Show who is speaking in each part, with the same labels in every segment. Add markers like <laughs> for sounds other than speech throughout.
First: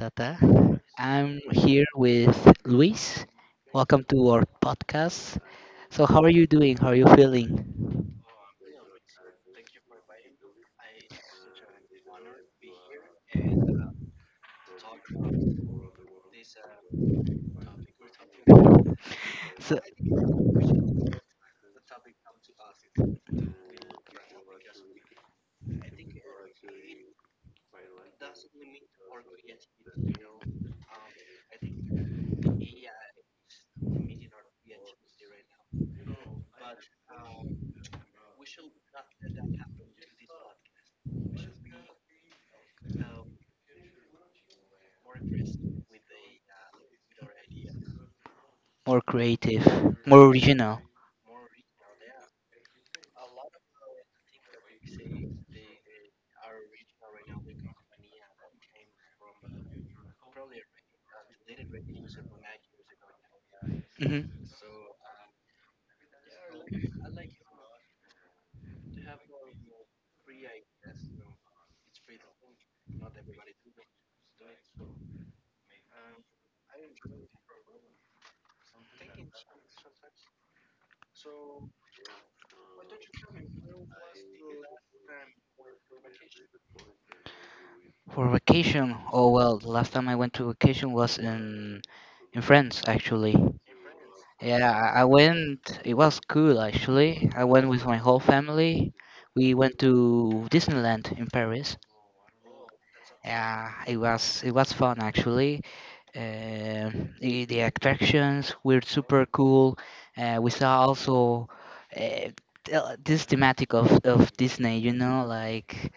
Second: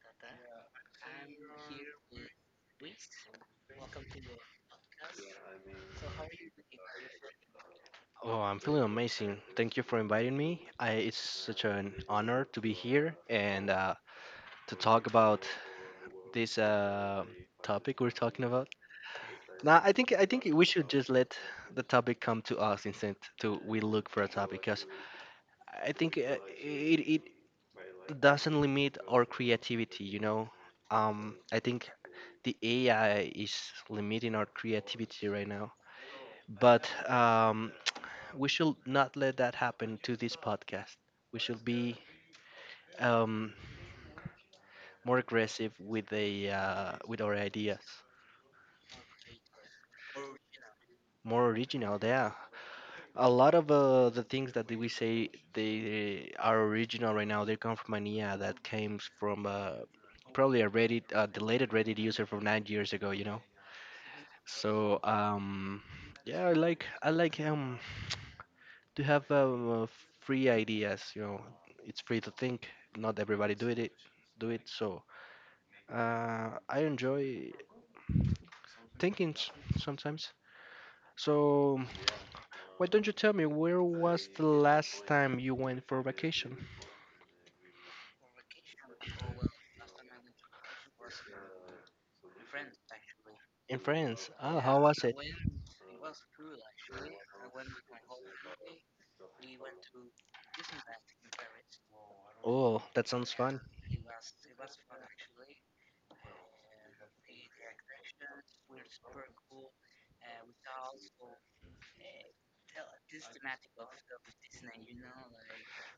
Speaker 1: Matata. I'm here with Luis. Welcome to our podcast. So, how are you doing? How are you feeling?
Speaker 2: Oh, I'm feeling amazing. Thank you for inviting me. I, it's such an honor to be here and to talk about this topic we're talking about.
Speaker 1: <laughs>
Speaker 2: Now,
Speaker 1: So,
Speaker 2: I think we should just let the topic come to us instead to we look for a topic because I think it doesn't limit our creativity. I think the AI is limiting our creativity right now, but we should not let that happen to this podcast we should be um, more aggressive with the with our ideas,
Speaker 1: more creative, more original.
Speaker 2: more original. Yeah, a lot of the things that we say they are original right now. They come from an IA that came from probably a Reddit, a deleted Reddit user from 9 years ago.
Speaker 1: Hmm.
Speaker 2: So um, yeah, I like to have free ideas. You know, it's free to think. Not everybody do it. Do it so. I enjoy thinking sometimes. So, why don't you tell me where was the last time you went for vacation?
Speaker 1: For vacation, oh well, the last time I went to vacation was in France actually.
Speaker 2: In France. Ah,
Speaker 1: Yeah,
Speaker 2: how
Speaker 1: I
Speaker 2: was
Speaker 1: I
Speaker 2: it?
Speaker 1: went. It was cool actually. I went with my whole family. We went to Disneyland in Paris.
Speaker 2: Oh, that sounds fun.
Speaker 1: Yeah, it was fun actually. The attractions were super cool. We saw also uh, this thematic of Disney, you know, like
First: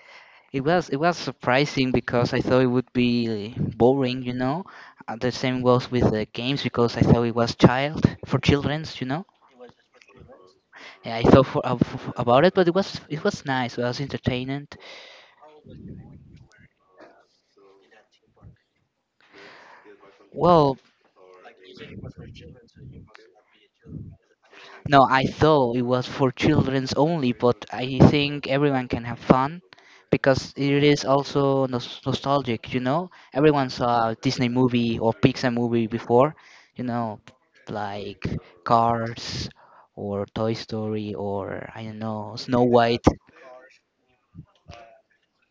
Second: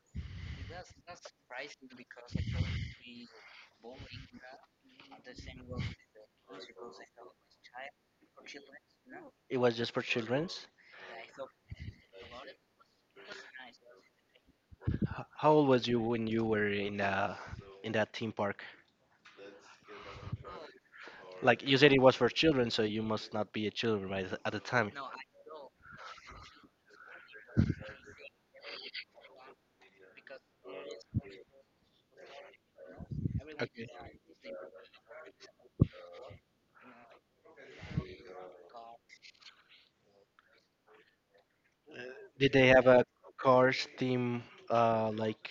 Speaker 1: it was surprising because I thought it would be boring, you know. The same goes with the games because I thought it was child for childrens, you know.
Speaker 2: It was just for childrens.
Speaker 1: Yeah, I thought for, f- f- About it, but it was nice. It was entertaining.
Speaker 2: How old was you when you were in that theme park?
Speaker 1: Well,
Speaker 2: Like you said, it was for children, so you must not be a children right at the time.
Speaker 1: no, I thought it was for children's only, but I think everyone can have fun because it is also nostalgic, you know? Everyone saw a Disney movie or Pixar movie before, you know, like Cars or Toy Story or I don't know,
Speaker 2: Did
Speaker 1: Snow
Speaker 2: they have a
Speaker 1: White.
Speaker 2: cars theme uh like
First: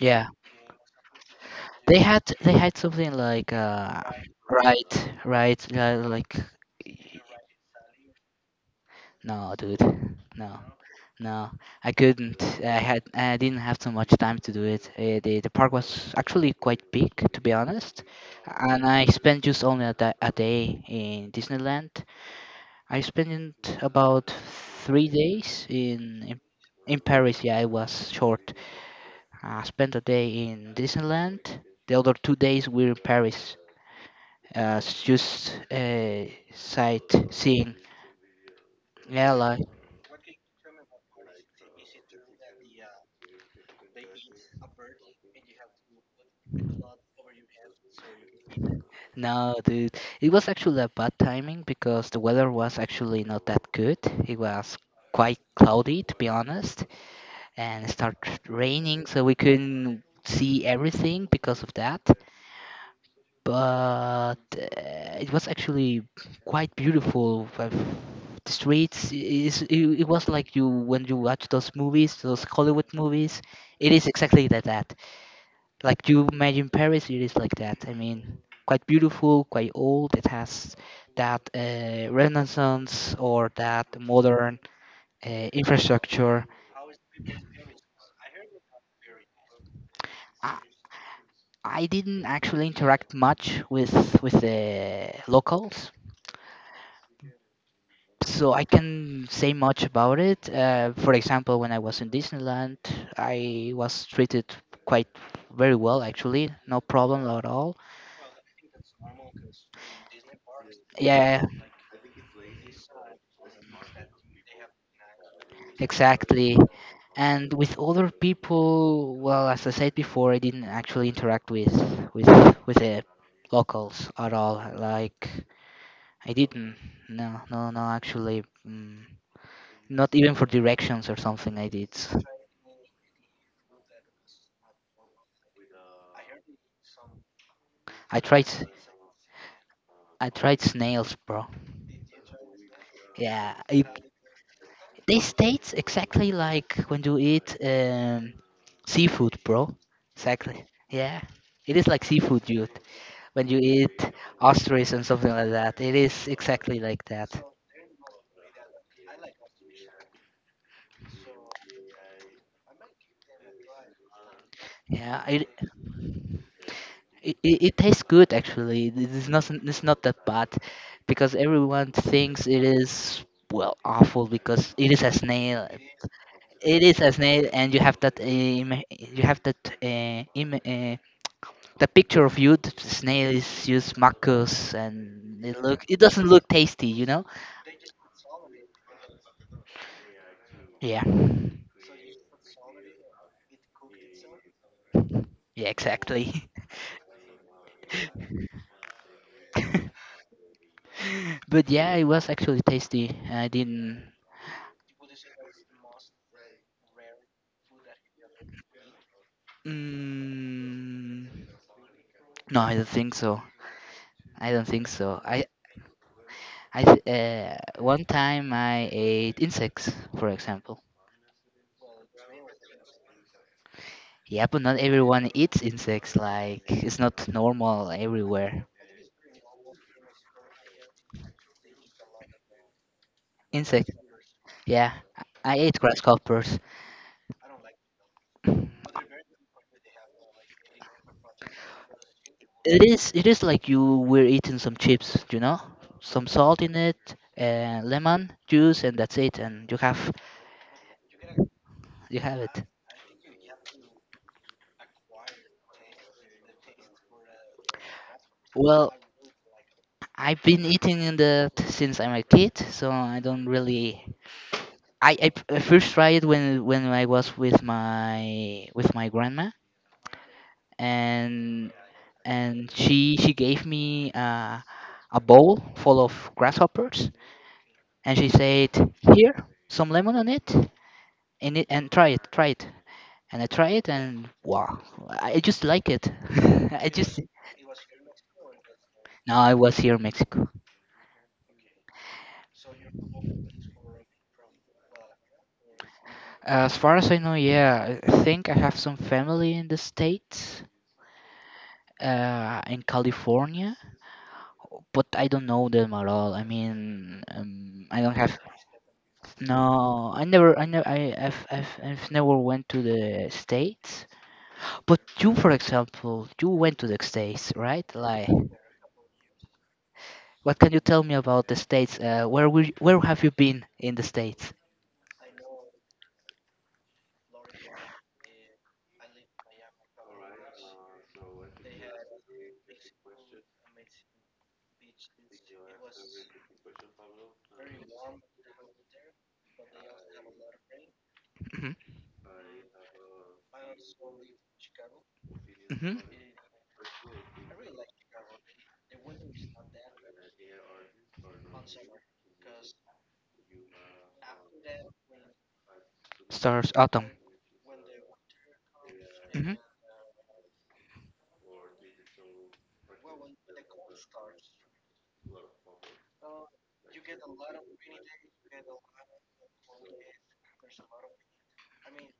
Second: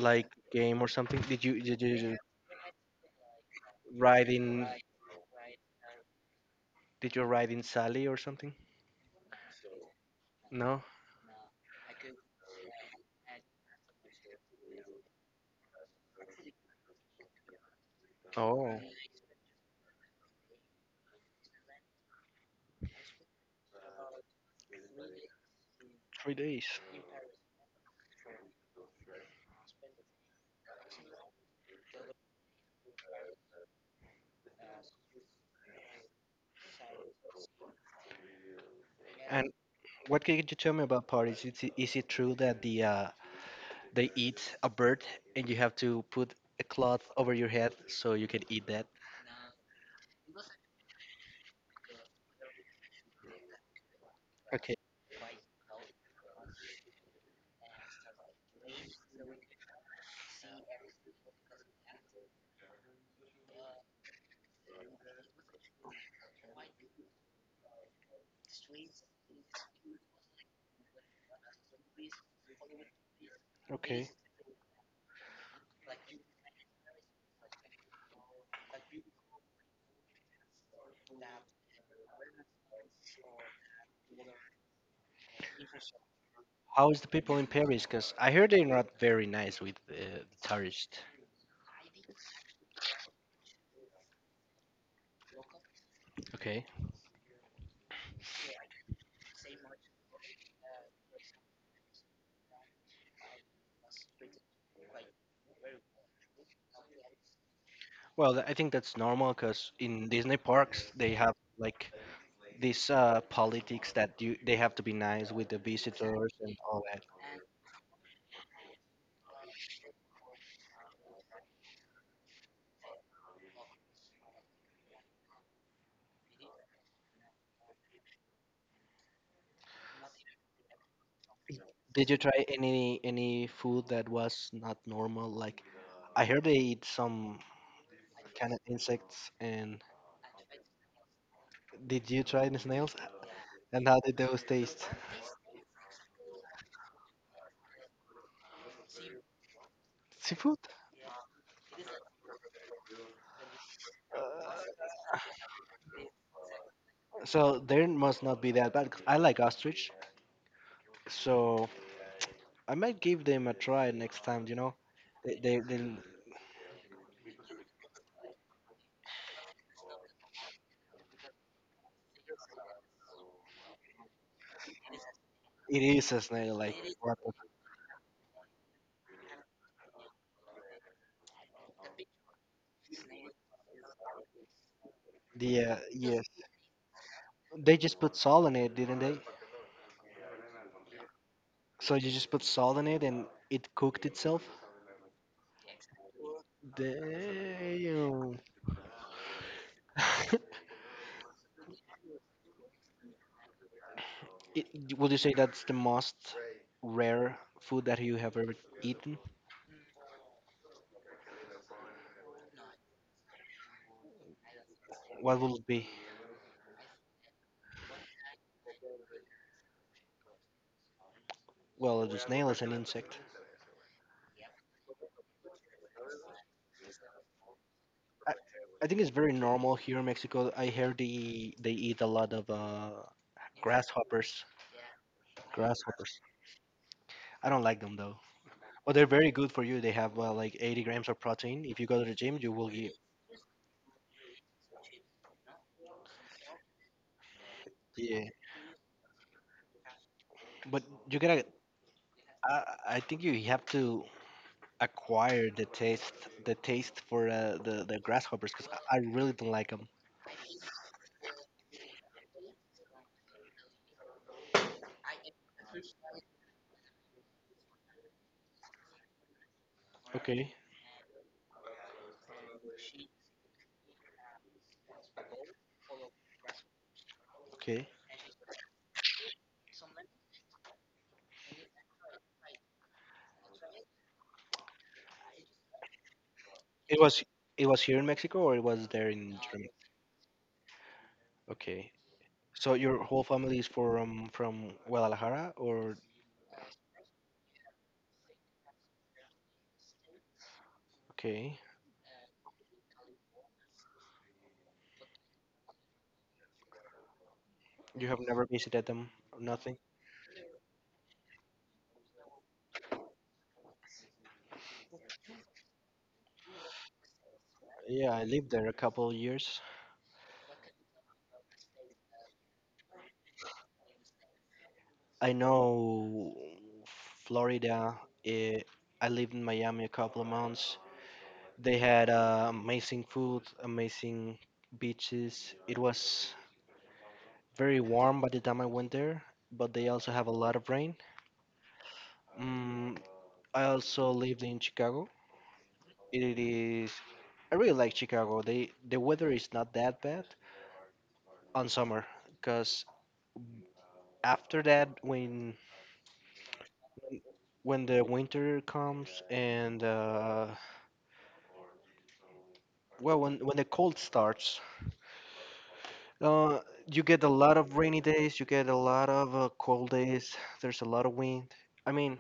Speaker 1: Yeah.
Speaker 2: game or something? Did you did
Speaker 1: They
Speaker 2: you
Speaker 1: had they had something like
Speaker 2: ride in?
Speaker 1: right, yeah, like
Speaker 2: Did you ride in Sally or something?
Speaker 1: no, dude. No.
Speaker 2: No.
Speaker 1: No, I couldn't. I didn't have too much time to do it. The park was actually quite big, to be honest,
Speaker 2: Oh,
Speaker 1: and I spent just only a day in Disneyland. I spent about 3 days
Speaker 2: three days.
Speaker 1: in Paris. Yeah, it was short. I spent a day in Disneyland. The other 2 days were in Paris, s- just sightseeing. Yeah,
Speaker 2: And
Speaker 1: like
Speaker 2: what can you tell me about Paris? Is it true that the they eat a bird and you have to put a cloth over your head so you can eat that?
Speaker 1: no, dude, it was actually a bad timing because the weather was actually not that good. It
Speaker 2: Okay.
Speaker 1: was quite cloudy, to be honest, and it started raining, so we couldn't see everything because of that. But it was actually quite beautiful. The streets, it was like you when you watch those movies, those Hollywood movies. It is
Speaker 2: Okay.
Speaker 1: exactly like that. Like you imagine Paris, it is like that. I mean, quite beautiful, quite old. It has that renaissance or that modern infrastructure.
Speaker 2: How is the people in Paris? Because I heard they're not very nice with
Speaker 1: I,
Speaker 2: tourists.
Speaker 1: I didn't actually interact much with the locals,
Speaker 2: Okay.
Speaker 1: so I can say much about it. For example, when I was in Disneyland, I was treated quite very well actually, no problem at all.
Speaker 2: Well, I think that's normal because in Disney parks they have
Speaker 1: Yeah,
Speaker 2: like this politics that you they have to be nice with the visitors
Speaker 1: exactly.
Speaker 2: and all.
Speaker 1: And with other people, well, as I said before, I didn't actually interact with with the locals at all. Like I didn't. No, no, no. Actually, not even for directions or something. I did.
Speaker 2: Did you try any food that was not normal? Like I heard they eat some
Speaker 1: I tried.
Speaker 2: kind of
Speaker 1: s-
Speaker 2: insects. And
Speaker 1: I tried snails, bro.
Speaker 2: did you try the snails?
Speaker 1: Yeah, it,
Speaker 2: And how did those taste?
Speaker 1: they taste exactly like when you eat seafood, bro.
Speaker 2: Seafood.
Speaker 1: Exactly. Yeah, it is like seafood, dude. When you eat
Speaker 2: Uh,
Speaker 1: ostrich and something like that. It is exactly like that.
Speaker 2: So they must not be that bad, 'cause I like ostrich, so I might give them a try next time. You know,
Speaker 1: Yeah,
Speaker 2: they they, they
Speaker 1: it tastes good actually. It's not that bad, because everyone thinks it is well awful because it is a snail.
Speaker 2: it is a snail. Like
Speaker 1: It is a
Speaker 2: what?
Speaker 1: snail, and you have that im the picture of you. The snail is used mucus,
Speaker 2: The
Speaker 1: and
Speaker 2: Yeah,
Speaker 1: it
Speaker 2: yes.
Speaker 1: doesn't look tasty, you know.
Speaker 2: They just put salt in it, didn't they?
Speaker 1: Yeah,
Speaker 2: So you just put salt in it and it cooked itself.
Speaker 1: yeah, exactly.
Speaker 2: Damn.
Speaker 1: <laughs>
Speaker 2: <laughs>
Speaker 1: But yeah, it was actually tasty. I didn't.
Speaker 2: It, would you say that's the most rare food that you have ever eaten?
Speaker 1: Mm, no, I don't think so. I don't think so.
Speaker 2: What will it be?
Speaker 1: One time I ate insects, for example.
Speaker 2: Well, a snail is an insect.
Speaker 1: Yeah, but not everyone eats insects. Like it's not normal
Speaker 2: I,
Speaker 1: everywhere.
Speaker 2: I think it's very normal here in Mexico. I hear they eat a lot of
Speaker 1: Insect.
Speaker 2: grasshoppers.
Speaker 1: Yeah, I ate
Speaker 2: Grasshoppers.
Speaker 1: grasshoppers.
Speaker 2: I don't like them though, but they're very good for you. They have like 80 grams of protein. If you go to the gym, you will
Speaker 1: It
Speaker 2: get
Speaker 1: is. It is like you were eating some chips. You know, some salt in it,
Speaker 2: yeah.
Speaker 1: lemon juice, and that's it. And
Speaker 2: But you gotta.
Speaker 1: you have
Speaker 2: I,
Speaker 1: it.
Speaker 2: I think you have to acquire the taste for the grasshoppers because
Speaker 1: Well,
Speaker 2: I really don't like them.
Speaker 1: I've been eating in that since I'm a kid, so I don't really. I first tried it when I was with my grandma,
Speaker 2: Okay.
Speaker 1: and she gave me a bowl full of grasshoppers,
Speaker 2: Okay.
Speaker 1: and she said, "Here, some lemon on it, in it, and try it, try it." And I tried it, and wow, I just like it. <laughs> I
Speaker 2: It
Speaker 1: just
Speaker 2: was it was here in Mexico or it was there
Speaker 1: no,
Speaker 2: in
Speaker 1: I
Speaker 2: Germany?
Speaker 1: was here in Mexico.
Speaker 2: Okay. So your whole family is from Guadalajara or
Speaker 1: As far as I know, yeah, I think I have some family in the States,
Speaker 2: okay.
Speaker 1: in California, but I don't know them at all. I mean, I
Speaker 2: You
Speaker 1: don't
Speaker 2: have
Speaker 1: have.
Speaker 2: never visited them nothing?
Speaker 1: No, I never, I never, I, I've never went to the states. But you, for example, you went to the states, right?
Speaker 2: Yeah, I
Speaker 1: Like,
Speaker 2: lived there a couple of years.
Speaker 1: what can you tell me about the states? Where have you been in the states?
Speaker 2: I know Florida. eh, I lived in Miami a couple of months. They had amazing food, amazing beaches. It was very warm by the time I went there, but they also have a lot of rain.
Speaker 1: Hmm.
Speaker 2: Mm, I also lived in Chicago.
Speaker 1: Hmm.
Speaker 2: It is. I really like Chicago. They the weather is not that bad on summer, because after that, when
Speaker 1: Stars, autumn.
Speaker 2: the winter comes
Speaker 1: Hmm.
Speaker 2: and well, when the cold starts, uh, you get a lot of rainy days. You get a lot of cold days. There's a lot of wind. I mean,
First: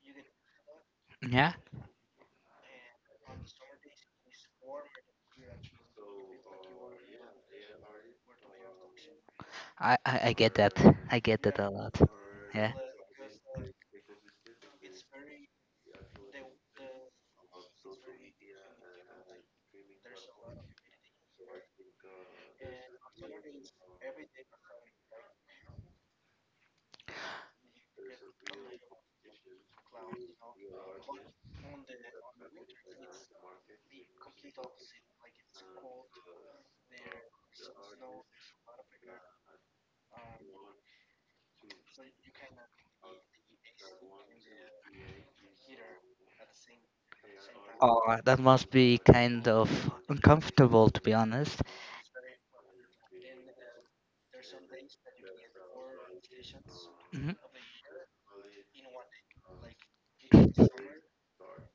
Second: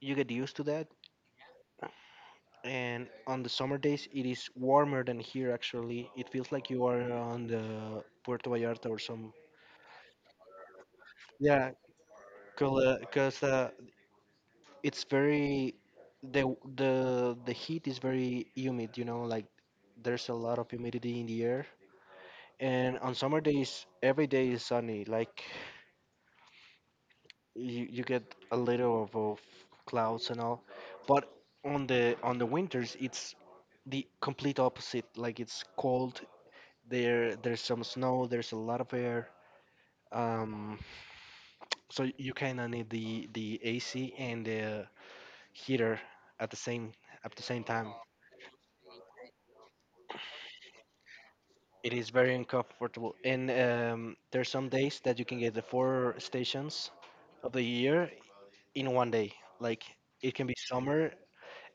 Speaker 2: you get used to that.
Speaker 1: Yeah,
Speaker 2: And on the summer days, it is warmer than here. Actually, it feels like you are on the Puerto Vallarta or some.
Speaker 1: I get that. I get that a
Speaker 2: Yeah,
Speaker 1: lot. Yeah.
Speaker 2: because it's very the heat is very humid, you know, like there's a lot of humidity in the air, and on summer days every day is sunny, like you get a little of clouds and all, but on the winters it's the complete opposite, like it's cold, there's some snow, there's a lot of air, um <tsk> so you kind of need the ac and the heater at the same time.
Speaker 1: Oh, that must be kind of uncomfortable, to be honest.
Speaker 2: It is very uncomfortable, and there's some days that you can get the four stations
Speaker 1: Mhm.
Speaker 2: of the year in one day. Like it can be summer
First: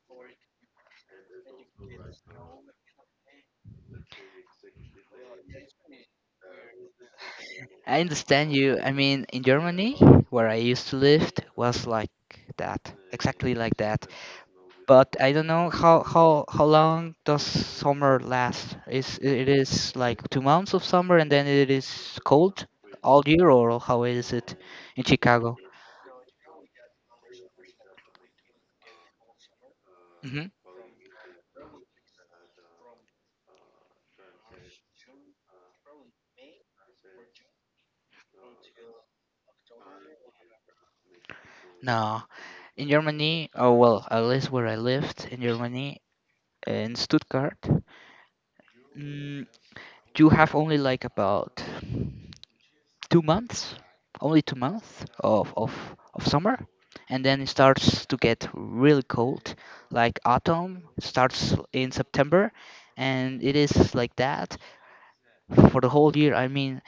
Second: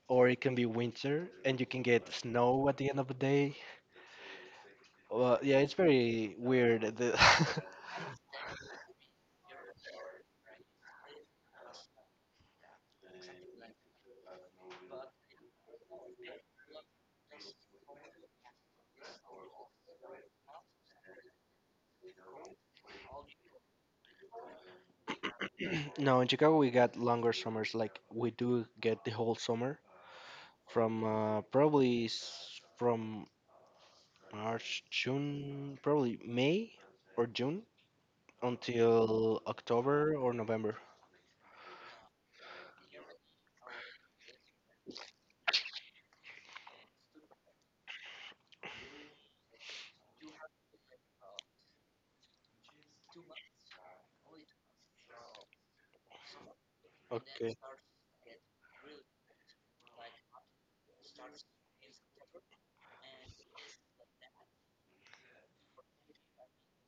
Speaker 2: or it can be winter, and you can get snow at the end of the day. Well, yeah, it's very weird. The
Speaker 1: I understand you. I mean, in Germany, where I used to live, was like that, exactly like that. But I don't know how long does summer last? Is it is like 2 months of summer and then it is cold all year, or how is it in Chicago?
Speaker 2: <laughs> no, in Chicago we got longer summers. Like we do get the whole summer
Speaker 1: Hmm.
Speaker 2: from from March, June, probably May or June until October or November.
Speaker 1: No, in Germany. Oh well, at least where I lived in Germany, in Stuttgart. Mm, you have only like about 2 months, only 2 months of summer, and then it
Speaker 2: Okay.
Speaker 1: starts to get really cold. Like autumn starts in September, and it is like that for the whole year. I mean,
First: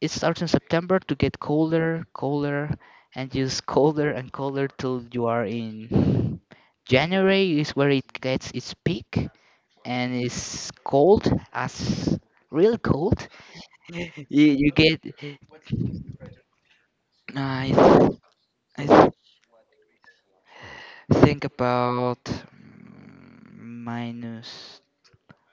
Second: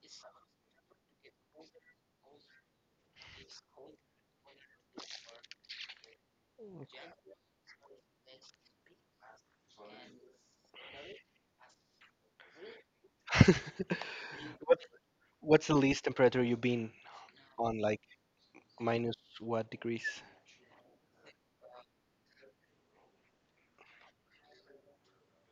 Speaker 1: it starts in September to get colder, colder, and just <laughs> colder and colder till you are in January is where it gets its peak, and it's cold as real cold. <laughs>
Speaker 2: <laughs>
Speaker 1: You
Speaker 2: What
Speaker 1: get
Speaker 2: what's the least temperature you've been
Speaker 1: I
Speaker 2: on? Like
Speaker 1: th- I th-
Speaker 2: minus what degrees?
Speaker 1: think about minus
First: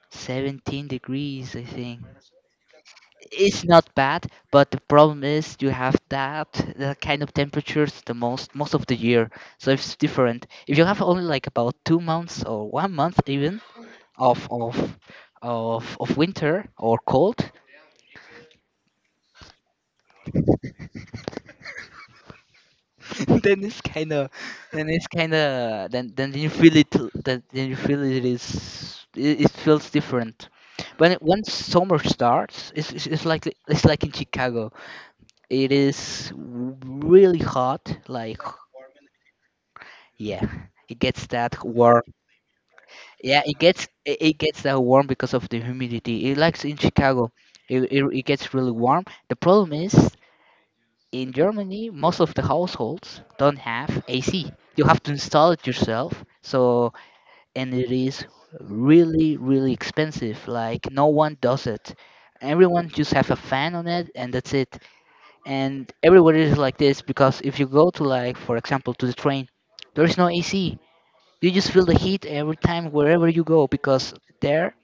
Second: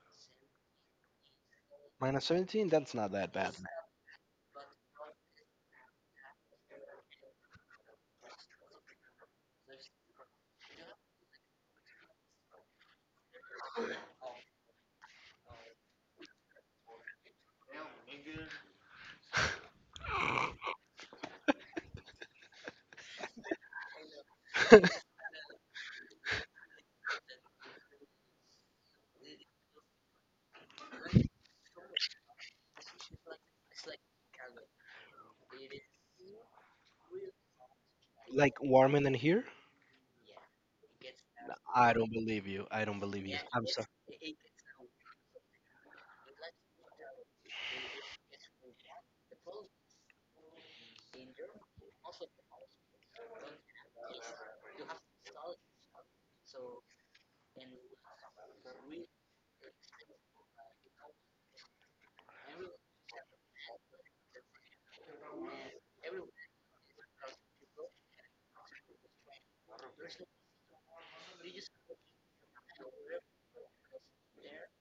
Speaker 1: 17 degrees, I think.
Speaker 2: Minus 17? That's not that bad,
Speaker 1: It's
Speaker 2: man.
Speaker 1: not bad, but the problem is you have that that kind of temperatures the most of the year, so it's different. If you have only like about 2 months or 1 month even of of of winter or cold, <laughs> then it's kind of
Speaker 2: <laughs>
Speaker 1: then you feel it l- then you feel it is it feels different when when summer starts, it's like in Chicago it is really hot, like
Speaker 2: Like warmer than here?
Speaker 1: yeah, it gets that
Speaker 2: I
Speaker 1: warm.
Speaker 2: don't believe you. I don't believe you.
Speaker 1: Yeah, it
Speaker 2: I'm
Speaker 1: gets
Speaker 2: sorry.
Speaker 1: it gets that warm because of the humidity. It likes in Chicago it, it gets really warm. The problem is in Germany, most of the households don't have AC. You have to install it yourself. So, and it is really, really expensive. Like, no one does it. Everyone just have a fan on it, and that's it. And everywhere is like this because if you go to, like, for example, to the train, there is no AC. You just feel the heat every time wherever you go because there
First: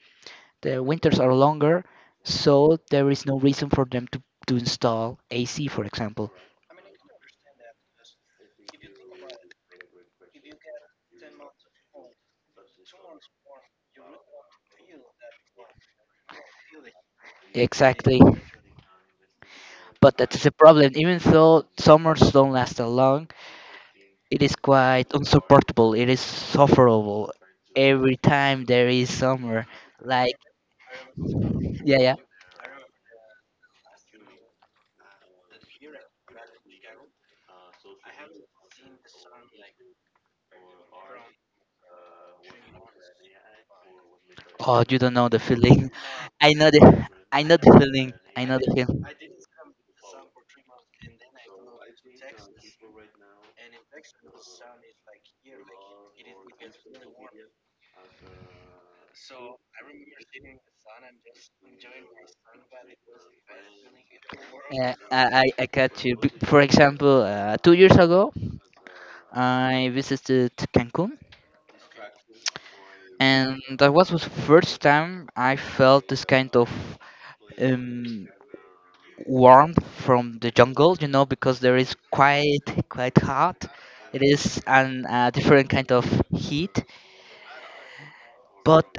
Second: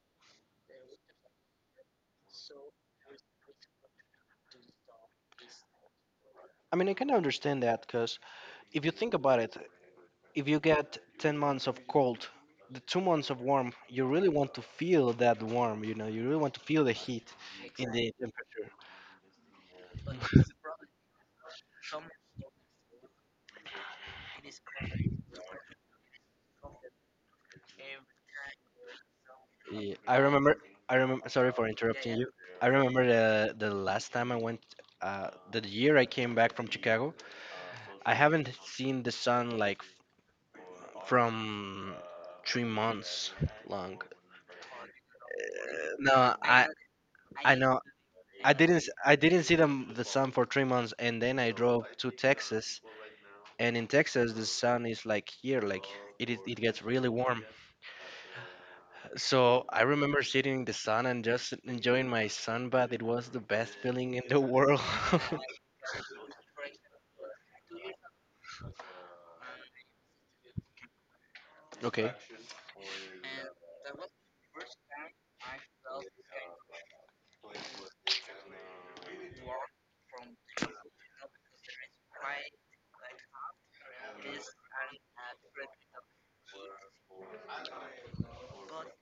Speaker 1: the winters are longer, so there is no reason for them to install AC, for example.
Speaker 2: I mean, I can understand that because if you think about it, if you get 10 months of cold, the 2 months of warm, you really want to feel that warm, you know, you really want to feel the heat in the
Speaker 1: Exactly.
Speaker 2: temperature.
Speaker 1: But that is a
Speaker 2: <laughs>
Speaker 1: problem. Even though summers don't last that long, it is quite unsupportable. It is sufferable. Every time there is summer,
Speaker 2: Yeah, I
Speaker 1: like
Speaker 2: remember. I remember. Sorry for
Speaker 1: yeah, yeah.
Speaker 2: interrupting you. I remember the last time I went, the year I came back from Chicago. I haven't seen the sun like from 3 months long.
Speaker 1: Oh, you don't know the feeling.
Speaker 2: No,
Speaker 1: <laughs> I know I
Speaker 2: I
Speaker 1: know the
Speaker 2: know
Speaker 1: feeling. I
Speaker 2: I
Speaker 1: know the
Speaker 2: didn't s-
Speaker 1: feeling.
Speaker 2: I didn't see the sun for 3 months, and then I drove to Texas, and in Texas the sun is like here, like it gets really warm. So I remember sitting in the sun and just enjoying my sunbath. It was the best feeling in the world.
Speaker 1: Yeah,
Speaker 2: <laughs>
Speaker 1: I got you. For example, 2 years ago, I visited Cancun,
Speaker 2: Okay.
Speaker 1: and that was the first time I felt this kind of um, warmth from the jungle, you know, because there is quite hot. It is an a different kind of heat, but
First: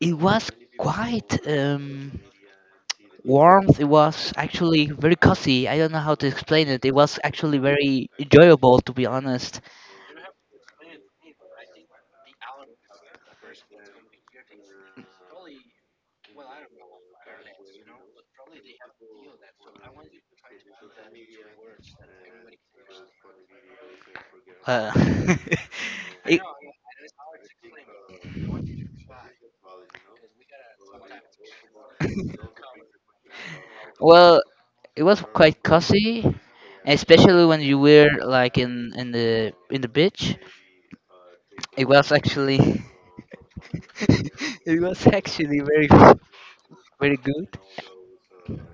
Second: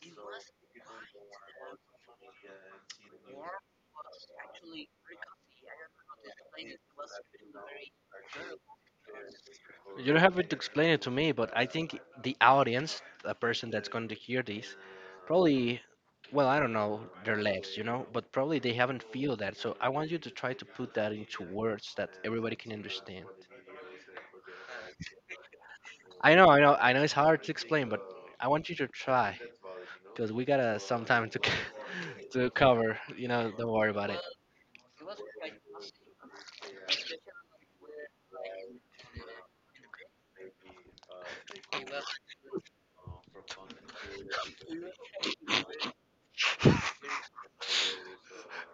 Speaker 1: it was quite warmth. It was actually very cozy. I don't know how to explain it. It was actually very enjoyable, to be honest.
Speaker 2: You don't have to explain it to me, but I think the audience, the person that's going to hear this, probably, well, I don't know their lives, you know, but probably they haven't feel that. So I want you to try to put that into words that everybody can understand.
Speaker 1: Uh, <laughs> it,
Speaker 2: I know. It's hard to explain, but I want you to try because we gotta some time to c- <laughs> to cover. You know, don't worry about it.
Speaker 1: Well, it was quite cozy, especially when you were like in the beach. It was actually <laughs> it was actually very very good,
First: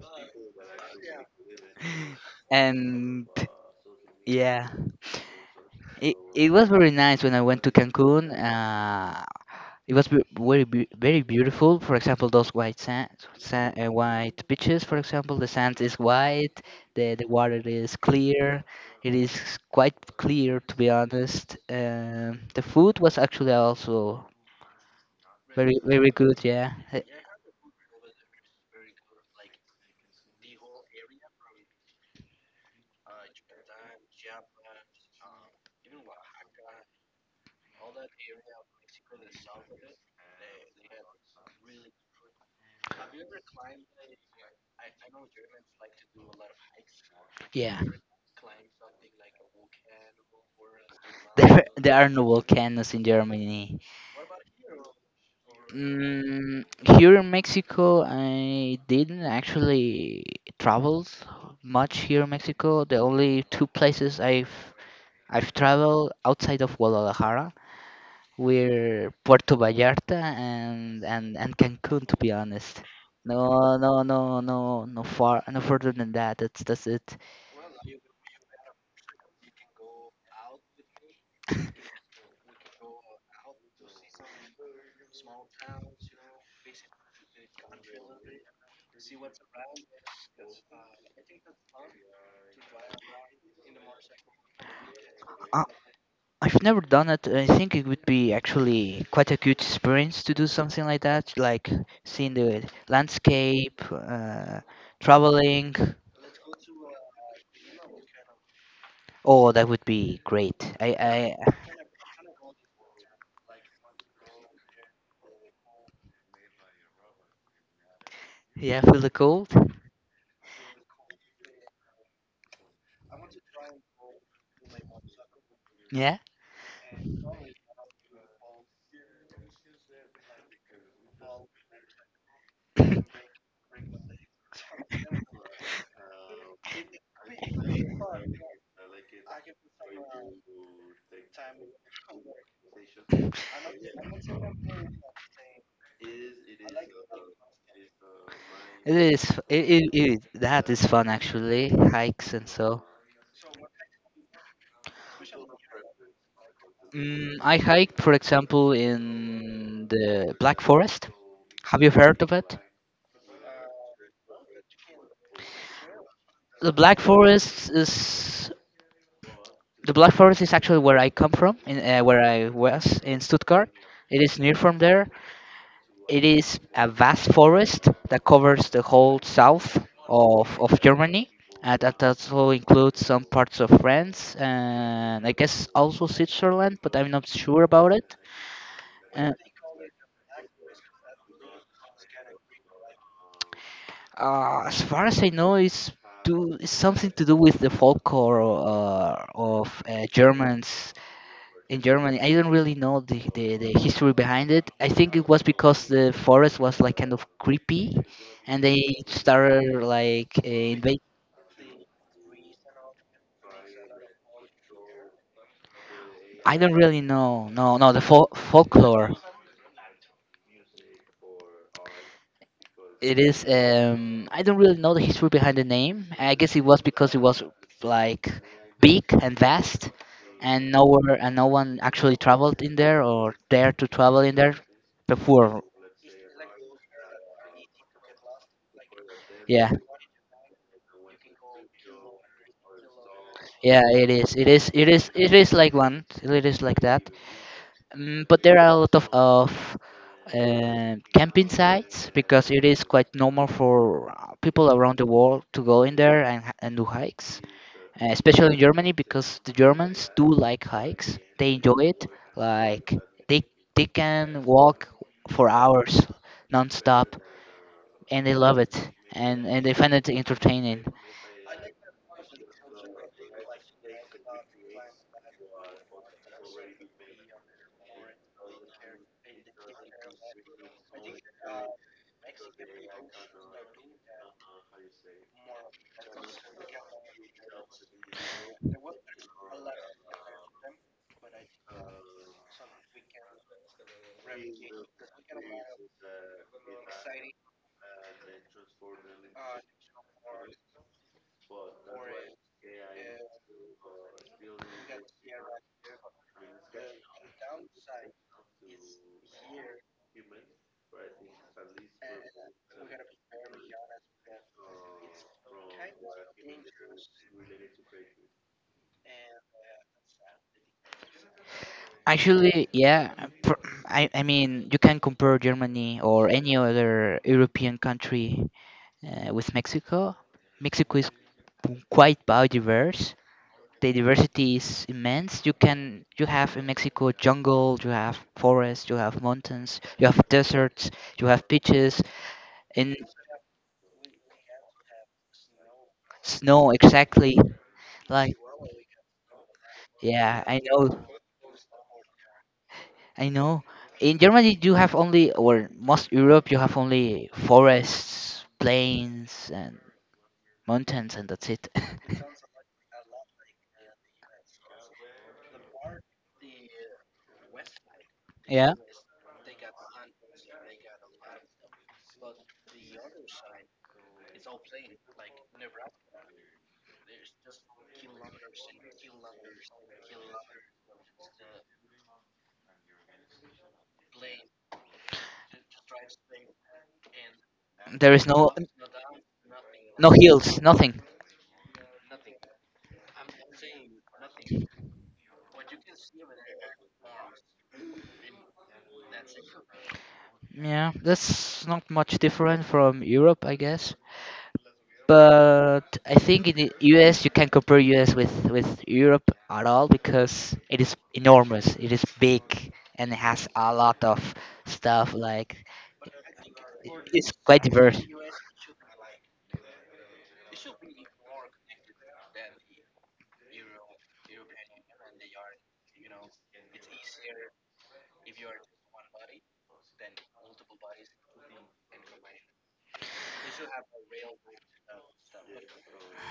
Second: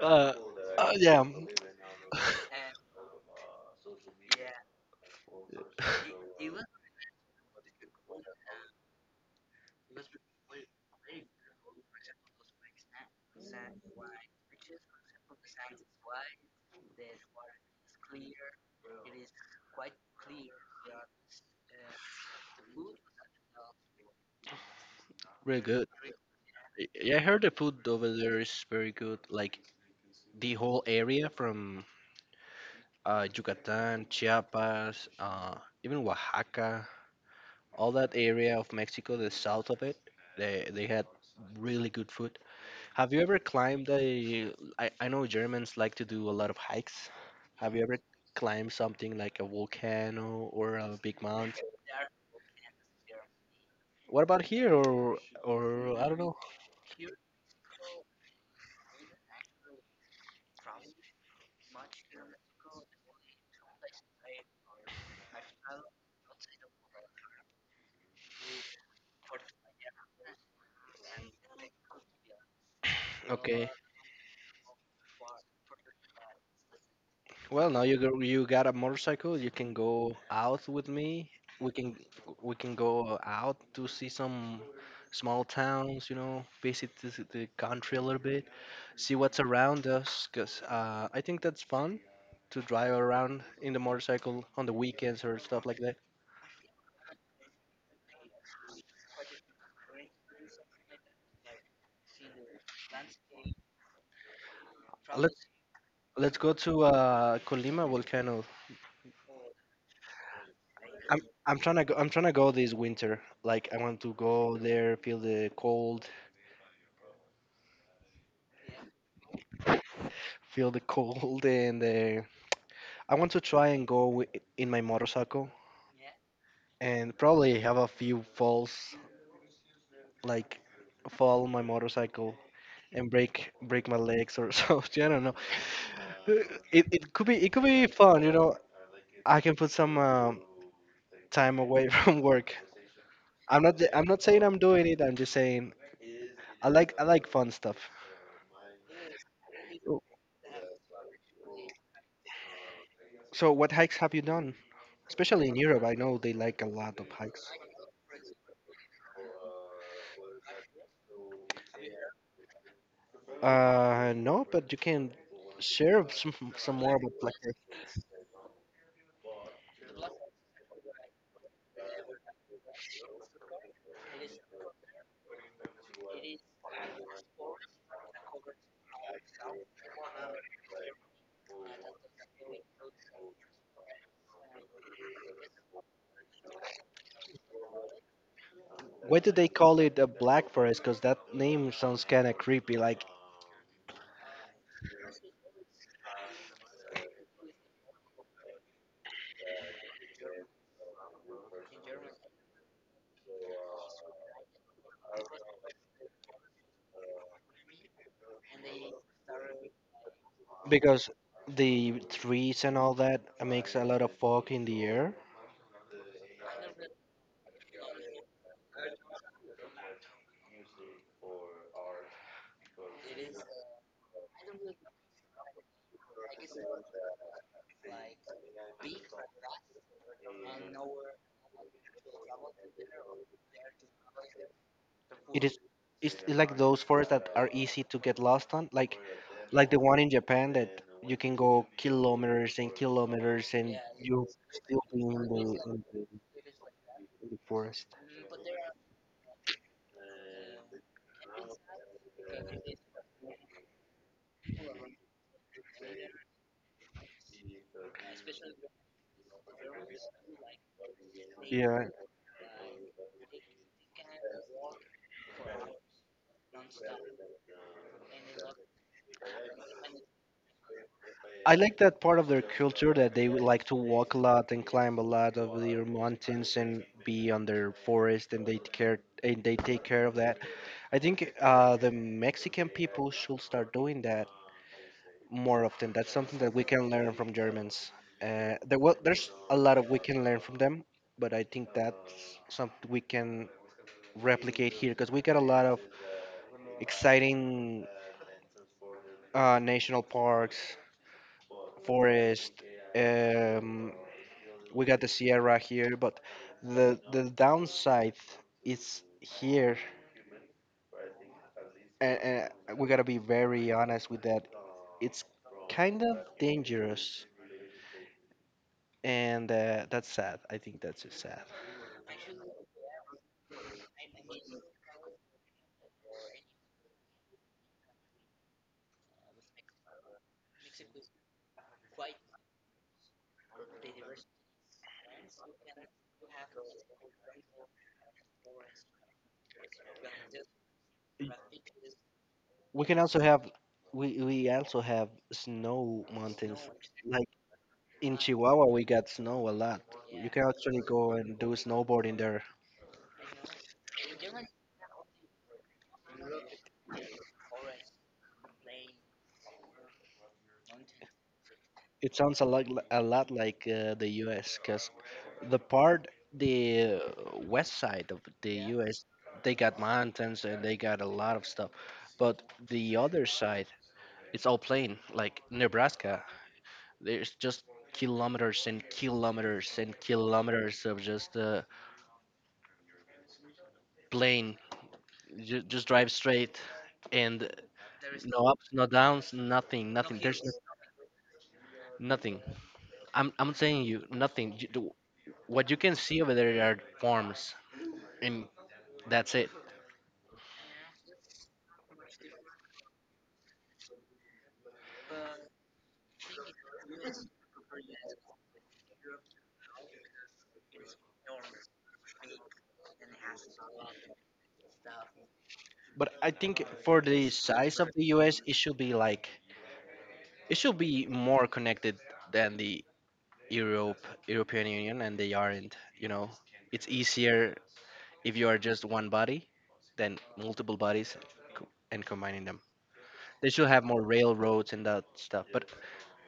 Speaker 2: Uh, yeah,
Speaker 1: and yeah, it was very nice when I went to Cancun. It was very very beautiful. For example, those white sand, white beaches. For example, the sand is white. The water is clear. It is quite clear, to be honest. The food was actually also
Speaker 2: really <laughs>
Speaker 1: very
Speaker 2: good.
Speaker 1: very good. Yeah.
Speaker 2: Yeah, I heard the food over there is very good. Like the whole area from Yucatan, Chiapas, even Oaxaca, all that area of Mexico, the south of it, they had really good food. Have you ever climbed a? I know Germans like to do a lot of hikes. Have
Speaker 1: Yeah.
Speaker 2: you
Speaker 1: <laughs>
Speaker 2: ever climbed something like a volcano or a big mountain?
Speaker 1: There are no volcanoes in Germany.
Speaker 2: What about here or I don't know.
Speaker 1: Mm, Here in Mexico, I didn't actually travel much here in Mexico. The only two places I've traveled outside of Guadalajara were Puerto Vallarta and and Cancun, to be honest. No,
Speaker 2: Okay.
Speaker 1: no, no, no, No far, no further than that. That's it.
Speaker 2: Well, now you go, you got a motorcycle. You can go out with me. We can go out to see some small towns. You know, visit the country a little bit. See what's around us because I think that's fun to drive around in the motorcycle on the weekends or stuff like that.
Speaker 1: I've never done it. I think it would be actually quite a good experience to do something like that, like seeing the landscape,
Speaker 2: Let's
Speaker 1: traveling.
Speaker 2: let's go to Colima volcano.
Speaker 1: Oh, that would be great.
Speaker 2: I'm I'm trying to go this winter. Like I want to go there,
Speaker 1: Yeah, feel the cold.
Speaker 2: feel the cold, <laughs> and I want to try and go in my motorcycle
Speaker 1: Yeah,
Speaker 2: and probably have a few falls, like fall on my motorcycle and break my legs or <laughs> so. I don't know. Uh, it could be fun, you know. I can put some time away <laughs> from work. I'm not saying I'm doing it. I'm just saying I like fun stuff.
Speaker 1: it is.
Speaker 2: Oh,
Speaker 1: It, that is fun actually. Hikes and so.
Speaker 2: so what hikes have you done? Especially in Europe, I know they like a lot of hikes.
Speaker 1: I hiked, for example, in the Black Forest. Have you heard of it?
Speaker 2: No, but you can share some
Speaker 1: The
Speaker 2: some more.
Speaker 1: Black
Speaker 2: About,
Speaker 1: Forest is the Black Forest is actually where I come from, in, where I was in Stuttgart. It is near from there. It is a vast forest that covers the whole south of Germany. That also includes some parts of France, and I guess also Switzerland, but I'm not sure about it.
Speaker 2: why do
Speaker 1: Uh,
Speaker 2: they call it a black forest? Because that name sounds kind of creepy. Like
Speaker 1: as far as I know, it's do it's something to do with the folklore of Germans in Germany. I don't really know the history behind it. I think it was because the forest was like kind of creepy, and they started like invade.
Speaker 2: because the trees and all that makes a lot of fog in the air.
Speaker 1: I don't really know. No, no, the folklore. It is. I don't really know the history behind the name. I guess it was because it was like big and vast, and nowhere and no one actually traveled in there or dared to travel in there
Speaker 2: It is
Speaker 1: before.
Speaker 2: it's like those forests that are easy to get lost on,
Speaker 1: Yeah,
Speaker 2: like the one in Japan that you can go kilometers and kilometers and
Speaker 1: yeah, it
Speaker 2: you
Speaker 1: is. It is.
Speaker 2: still
Speaker 1: It
Speaker 2: be
Speaker 1: is. It is like one. It is like that.
Speaker 2: in the forest.
Speaker 1: Mm, but there are a lot of camping sites because it is quite normal for people around the world to go in there and, and do hikes, especially in Germany because the Germans do like hikes. They
Speaker 2: Yeah,
Speaker 1: enjoy it. Like they can walk for hours non-stop, and they love it, and they find it entertaining.
Speaker 2: I like that part of their culture that they would like to walk a lot and climb a lot of their mountains and be on their forest and they care and they take care of that. I think the Mexican people should start doing that more often. That's something that we can learn from Germans. There's a lot of we can learn from them, but I think that's something we can replicate here because we got a lot of exciting national parks, forest. Um, we got the Sierra here, but the downside is here, and we gotta be very honest with that. It's kind of dangerous, and that's sad. I think that's just sad.
Speaker 1: Actually, yeah, pr- I mean you can compare Germany or any other European country with Mexico. Mexico is quite biodiverse. The diversity is immense. You have in Mexico jungle, you have forests, you have mountains, you have deserts, you have beaches
Speaker 2: We
Speaker 1: and
Speaker 2: can also have we also have snow mountains.
Speaker 1: snow,
Speaker 2: Like
Speaker 1: exactly.
Speaker 2: in
Speaker 1: Like
Speaker 2: Chihuahua, we got snow a lot. You
Speaker 1: yeah,
Speaker 2: can
Speaker 1: I
Speaker 2: actually
Speaker 1: know,
Speaker 2: go and do snowboarding there.
Speaker 1: I know. In Germany, you have only, or most Europe, you have only forests, plains, and mountains, and that's it. <laughs>
Speaker 2: It sounds a lot like the U.S. because the part the west side of the
Speaker 1: Yeah,
Speaker 2: U.S. they got mountains and they got a lot of stuff, but the other side it's all plain like Nebraska. There's just kilometers and kilometers and kilometers of just plain just drive straight and
Speaker 1: there is
Speaker 2: no
Speaker 1: no
Speaker 2: ups, no downs, nothing, no
Speaker 1: no
Speaker 2: nothing. There's no,
Speaker 1: hills, nothing.
Speaker 2: nothing. I'm saying you nothing. What you can see over there are farms, and that's it.
Speaker 1: Yeah, that's not much different from Europe, I guess. But I think in the US you can't compare US with Europe at all because it is enormous. It is big and has a lot of stuff like
Speaker 2: But I think for
Speaker 1: it's
Speaker 2: the
Speaker 1: quite
Speaker 2: size of
Speaker 1: diverse.
Speaker 2: the U.S., it should be more connected than the European Union, and they aren't. You know, it's easier if you are just one body than multiple bodies and combining them. They should have more railroads and that stuff. But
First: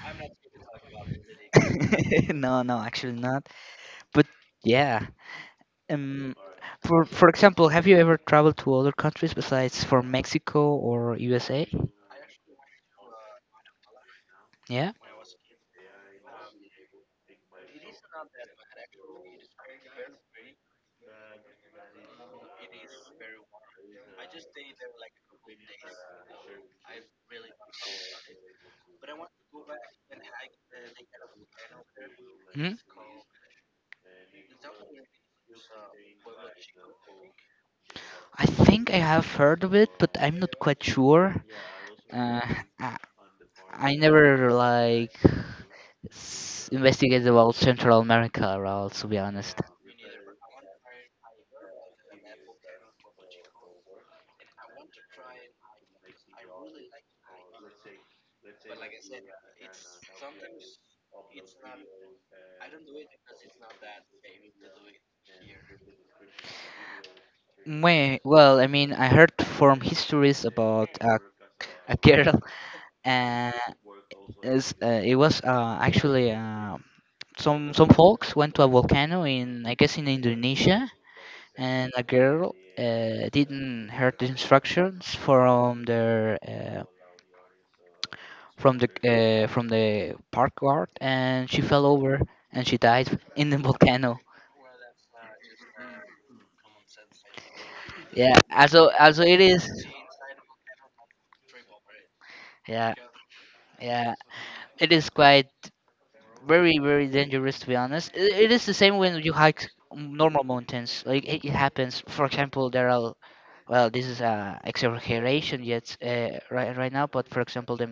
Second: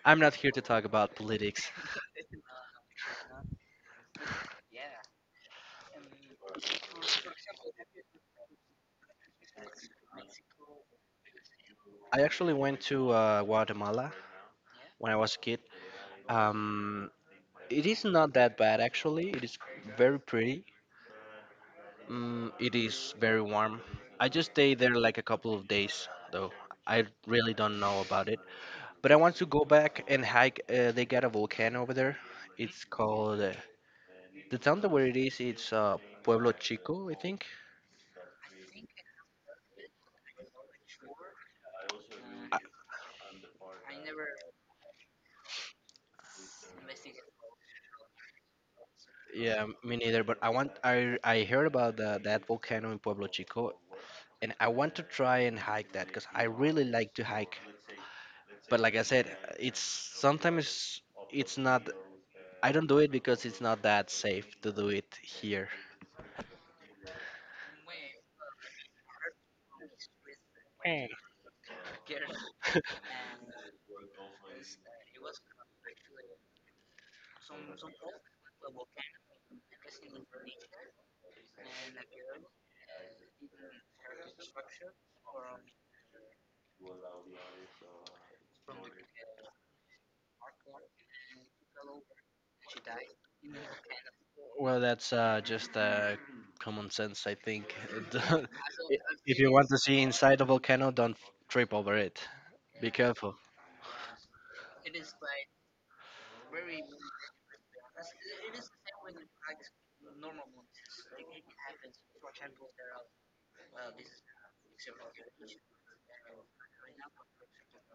Speaker 2: I'm not here to talk about politics.
Speaker 1: <laughs> No, no, actually not. But yeah, um, for example, have you ever traveled to other countries besides from Mexico or USA?
Speaker 2: I actually went to Guatemala
Speaker 1: Yeah.
Speaker 2: when I was a kid. Um, it is not that bad actually. It is very pretty. Mm, it is very warm. I just stayed there like a couple of days though. I really don't know about it. But I want to go back and hike. They got a volcano over there.
Speaker 1: Mhm.
Speaker 2: It's called the town that where it is. It's Pueblo Chico, I think.
Speaker 1: I think I have heard of it, but I'm not quite sure. Uh,
Speaker 2: I-
Speaker 1: I, I never like investigated about Central America at all, to be honest.
Speaker 2: Yeah, me neither. But I want I heard about that volcano in Pueblo Chico, and I want to try and hike that because I really like to hike. But like I said, it's sometimes it's not. I don't do it because it's not that safe to do it here.
Speaker 1: Wait, well, I mean, I heard from histories about
Speaker 2: Eh,
Speaker 1: a girl, uh, is it was actually a some folks went to a volcano in, I guess, in Indonesia, and a girl didn't hear the instructions from their from the park guard, and she fell over and she died in the <laughs> volcano.
Speaker 2: well, that's just common sense, I think. <laughs>
Speaker 1: Yeah, also, also
Speaker 2: If
Speaker 1: it
Speaker 2: you want to
Speaker 1: is.
Speaker 2: see inside a volcano, don't trip over it. Be
Speaker 1: Yeah,
Speaker 2: careful.
Speaker 1: yeah, it is quite very, very dangerous, to be honest. I it is the same when you hike normal mountains. Like it happens. For example, there are well, this is a exaggeration yet right now, but for example, the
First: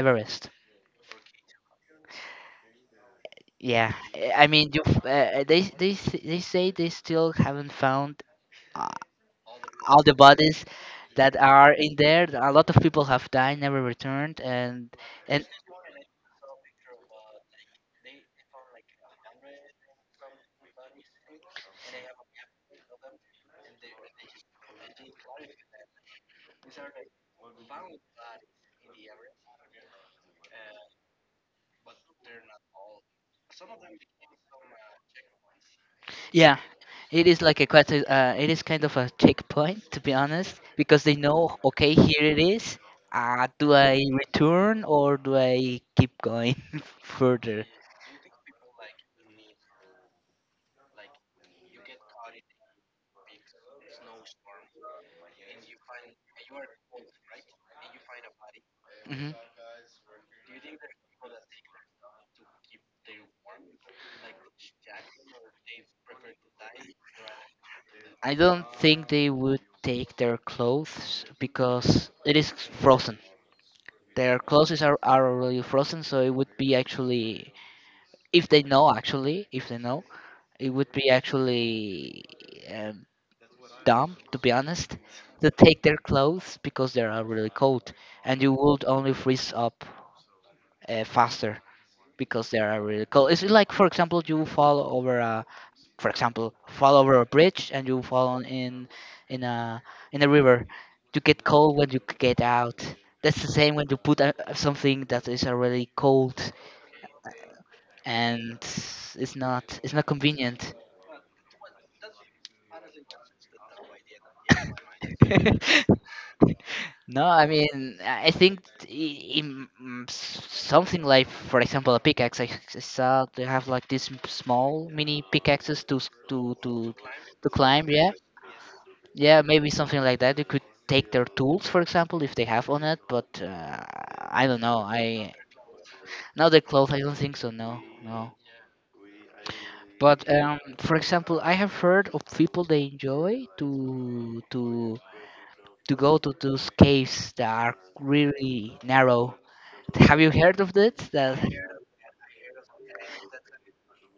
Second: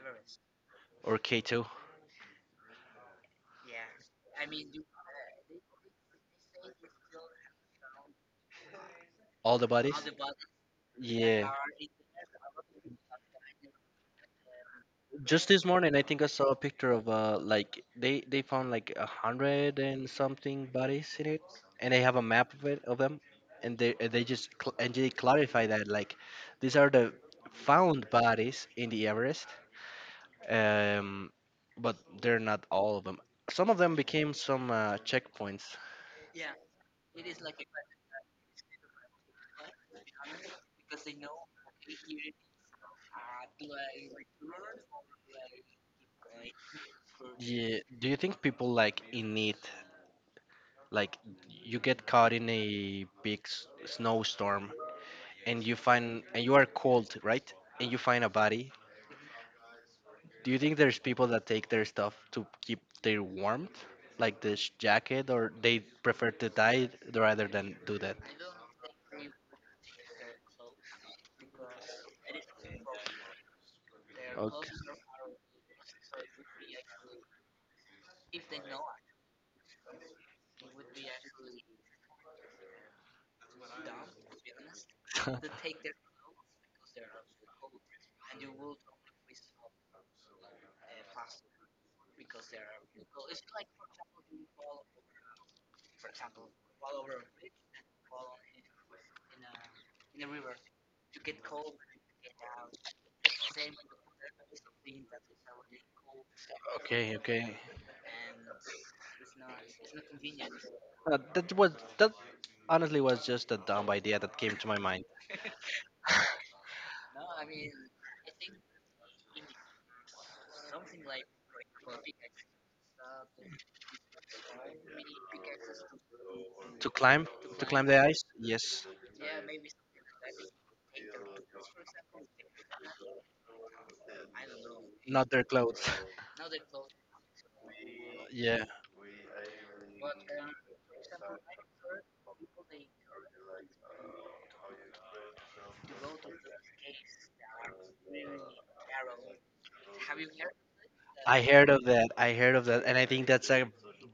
Speaker 1: Everest.
Speaker 2: Or K2.
Speaker 1: Yeah, eh, I mean, you they they say they still haven't found uh,
Speaker 2: All the bodies.
Speaker 1: all the bodies that
Speaker 2: Yeah.
Speaker 1: are in there. A lot of people have died, never returned, and
Speaker 2: Just this morning, I think I saw a picture of like they found like a hundred and something bodies in it, and they have a map of it of them, and they just cl- and they clarify that like these are the found bodies in the Everest, um, but they're not all of them. Some of them became some checkpoints.
Speaker 1: yeah, it is like a quite a, it is kind of a checkpoint, to be honest, because they know okay here it is. Do I return or do I keep going <laughs> further?
Speaker 2: Yeah, do you think people like in need, like you get caught in a big snowstorm and you are cold, right? And you find a body.
Speaker 1: Mm-hmm.
Speaker 2: Do you think there's people that take their stuff to keep their warmth, like this jacket, or they prefer to die rather than do that?
Speaker 1: I don't think they would take their clothes because it is frozen. Their
Speaker 2: Okay.
Speaker 1: clothes are already frozen, so it would be actually, if they know, actually, if they know, it would be actually um, dumb, to be honest, to take
Speaker 2: <laughs>
Speaker 1: their clothes because they are really cold, and you would only freeze up faster because they are really cold. It's like, for example, you fall over a for example, fall over a bridge and you fall in a in a river. You get cold when you get out. That's the same when you put something that is already cold
Speaker 2: Okay, okay.
Speaker 1: and it's not, it's not convenient.
Speaker 2: That was that honestly was just a dumb idea that came to my mind.
Speaker 1: <laughs> No, I mean I think in mm, something like, for example, a pickaxe. I saw they have like these small mini pickaxes to
Speaker 2: To climb,
Speaker 1: to
Speaker 2: to
Speaker 1: climb.
Speaker 2: climb the
Speaker 1: Yeah,
Speaker 2: ice. Yes,
Speaker 1: yeah, maybe something like that. You could take their tools, for example, if they have on it. But I don't know.
Speaker 2: not
Speaker 1: I
Speaker 2: their clothes. <laughs>
Speaker 1: now the clothes. I don't think so. No, no.
Speaker 2: Yeah.
Speaker 1: But for example, I have heard of people they enjoy to go to those caves that are really narrow. Have you heard of that? That
Speaker 2: I heard of that. I heard of that, and I think that's a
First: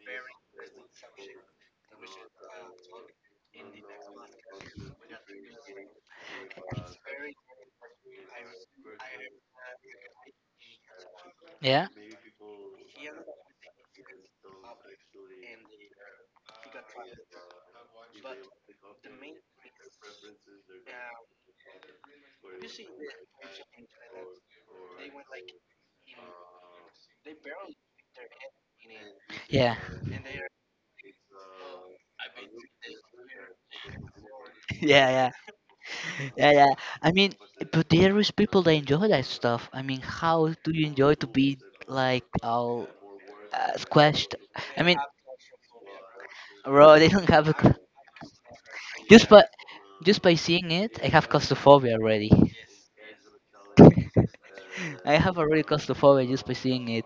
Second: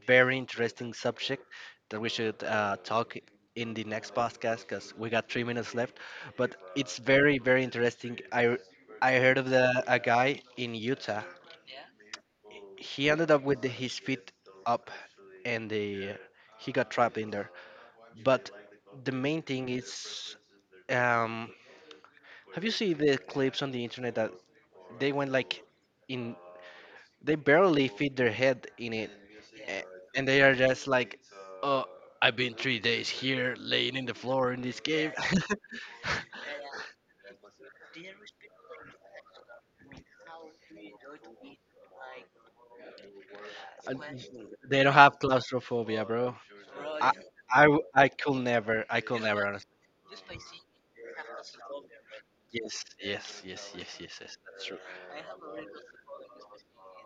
Speaker 2: very interesting subject that we should talk in the next podcast because we got 3 minutes left. But it's very, very interesting. I heard of the a guy in Utah.
Speaker 1: yeah,
Speaker 2: He ended up with his feet up, and the he got trapped in there. But the main thing is, um, have you seen the clips on the internet that they went like in they barely fit their head in it,
Speaker 1: yeah,
Speaker 2: a- and they are just like, "Oh, I've been 3 days here, laying in the floor in this
Speaker 1: <laughs> yeah,
Speaker 2: cave."
Speaker 1: yeah,
Speaker 2: <laughs>
Speaker 1: yeah, yeah. I mean, but there is people that enjoy that stuff. I mean, how do you enjoy to be like all
Speaker 2: And
Speaker 1: squashed.
Speaker 2: they
Speaker 1: I
Speaker 2: don't
Speaker 1: mean,
Speaker 2: have claustrophobia, bro.
Speaker 1: <laughs> bro, they
Speaker 2: I,
Speaker 1: don't have a
Speaker 2: I could never, I could
Speaker 1: just by
Speaker 2: never. honest-
Speaker 1: seeing it, I have claustrophobia already.
Speaker 2: Yes, yes, yes, yes, yes,
Speaker 1: <laughs>
Speaker 2: yes. That's true.
Speaker 1: I have already claustrophobia just by seeing it,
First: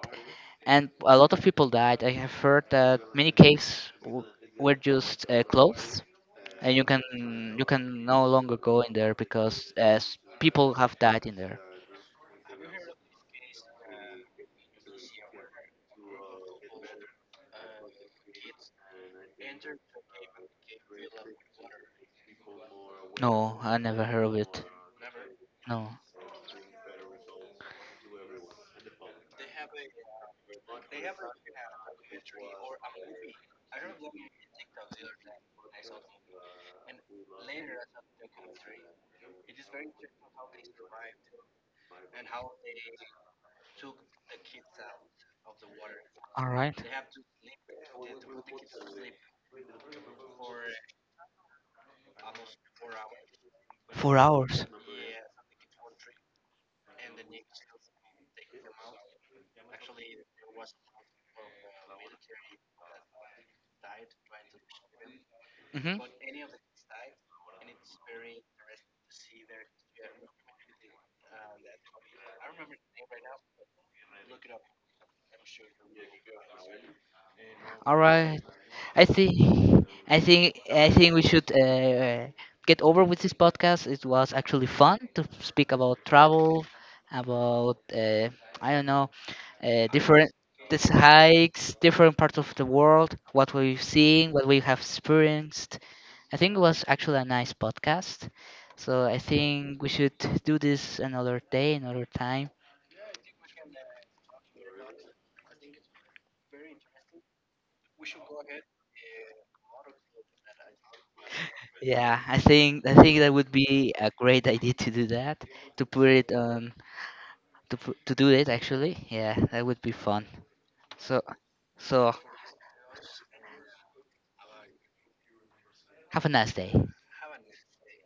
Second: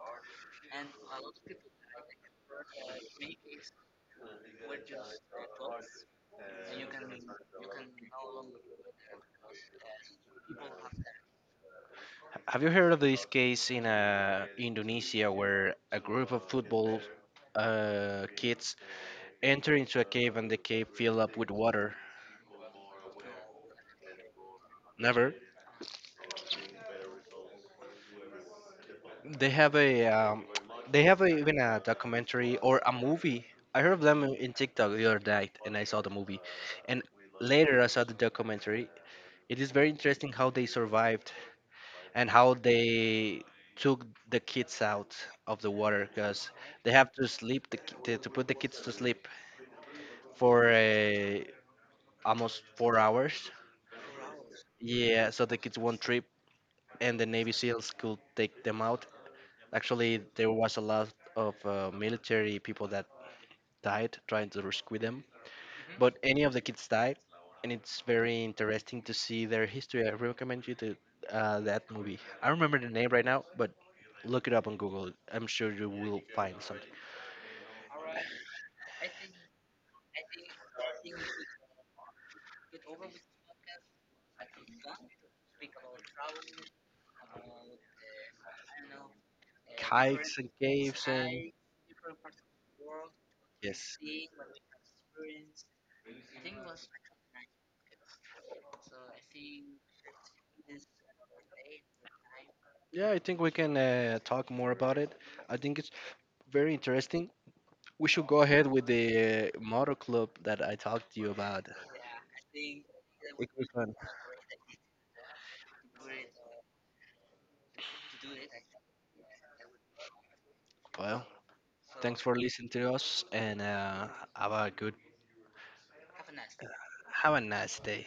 Speaker 1: and a lot of people died. I have heard that many caves were just closed, and you can no longer go in there because as people have died in there.
Speaker 2: Have you heard of this case in Indonesia where a group of football kids enter into a cave and the cave fill up with water?
Speaker 1: No, I never heard of it.
Speaker 2: Never.
Speaker 1: No.
Speaker 2: They have a even a documentary or a movie. I heard of them in TikTok the other night, and I saw the movie, and later I saw the documentary. It is very interesting how they survived and how they took the kids out of the water because
Speaker 1: All right.
Speaker 2: they have to sleep to put the kids to sleep for almost 4 hours.
Speaker 1: 4 hours.
Speaker 2: Yeah, so the kids won't trip, and the Navy SEALs could take them out. Actually, there was a lot of military people that died trying to rescue them,
Speaker 1: Hmm.
Speaker 2: but any of the kids died, and it's very interesting to see their history. I recommend you to that movie. I remember the name right now, but look it up on Google. I'm sure you will find something.
Speaker 1: All right. I think I think I think we should get over with this podcast. It was actually fun to speak about travel, about I don't know, different
Speaker 2: Hikes and
Speaker 1: this
Speaker 2: caves and
Speaker 1: hikes, different parts of the world, what we've
Speaker 2: yes,
Speaker 1: seen, what we have experienced. I think it was actually a nice podcast. So I think we should do this another day, another time.
Speaker 2: yeah. I think we can talk more about it. I think it's very interesting. We should go ahead with the motor club that I talked to you about.
Speaker 1: Yeah, I think that
Speaker 2: It
Speaker 1: would
Speaker 2: was
Speaker 1: be
Speaker 2: fun.
Speaker 1: a great idea to do that, to put it on to do it actually. Yeah, that would be fun. So
Speaker 2: Well,
Speaker 1: so
Speaker 2: thanks for listening to us and have a good
Speaker 1: have a nice day.
Speaker 2: have a nice day.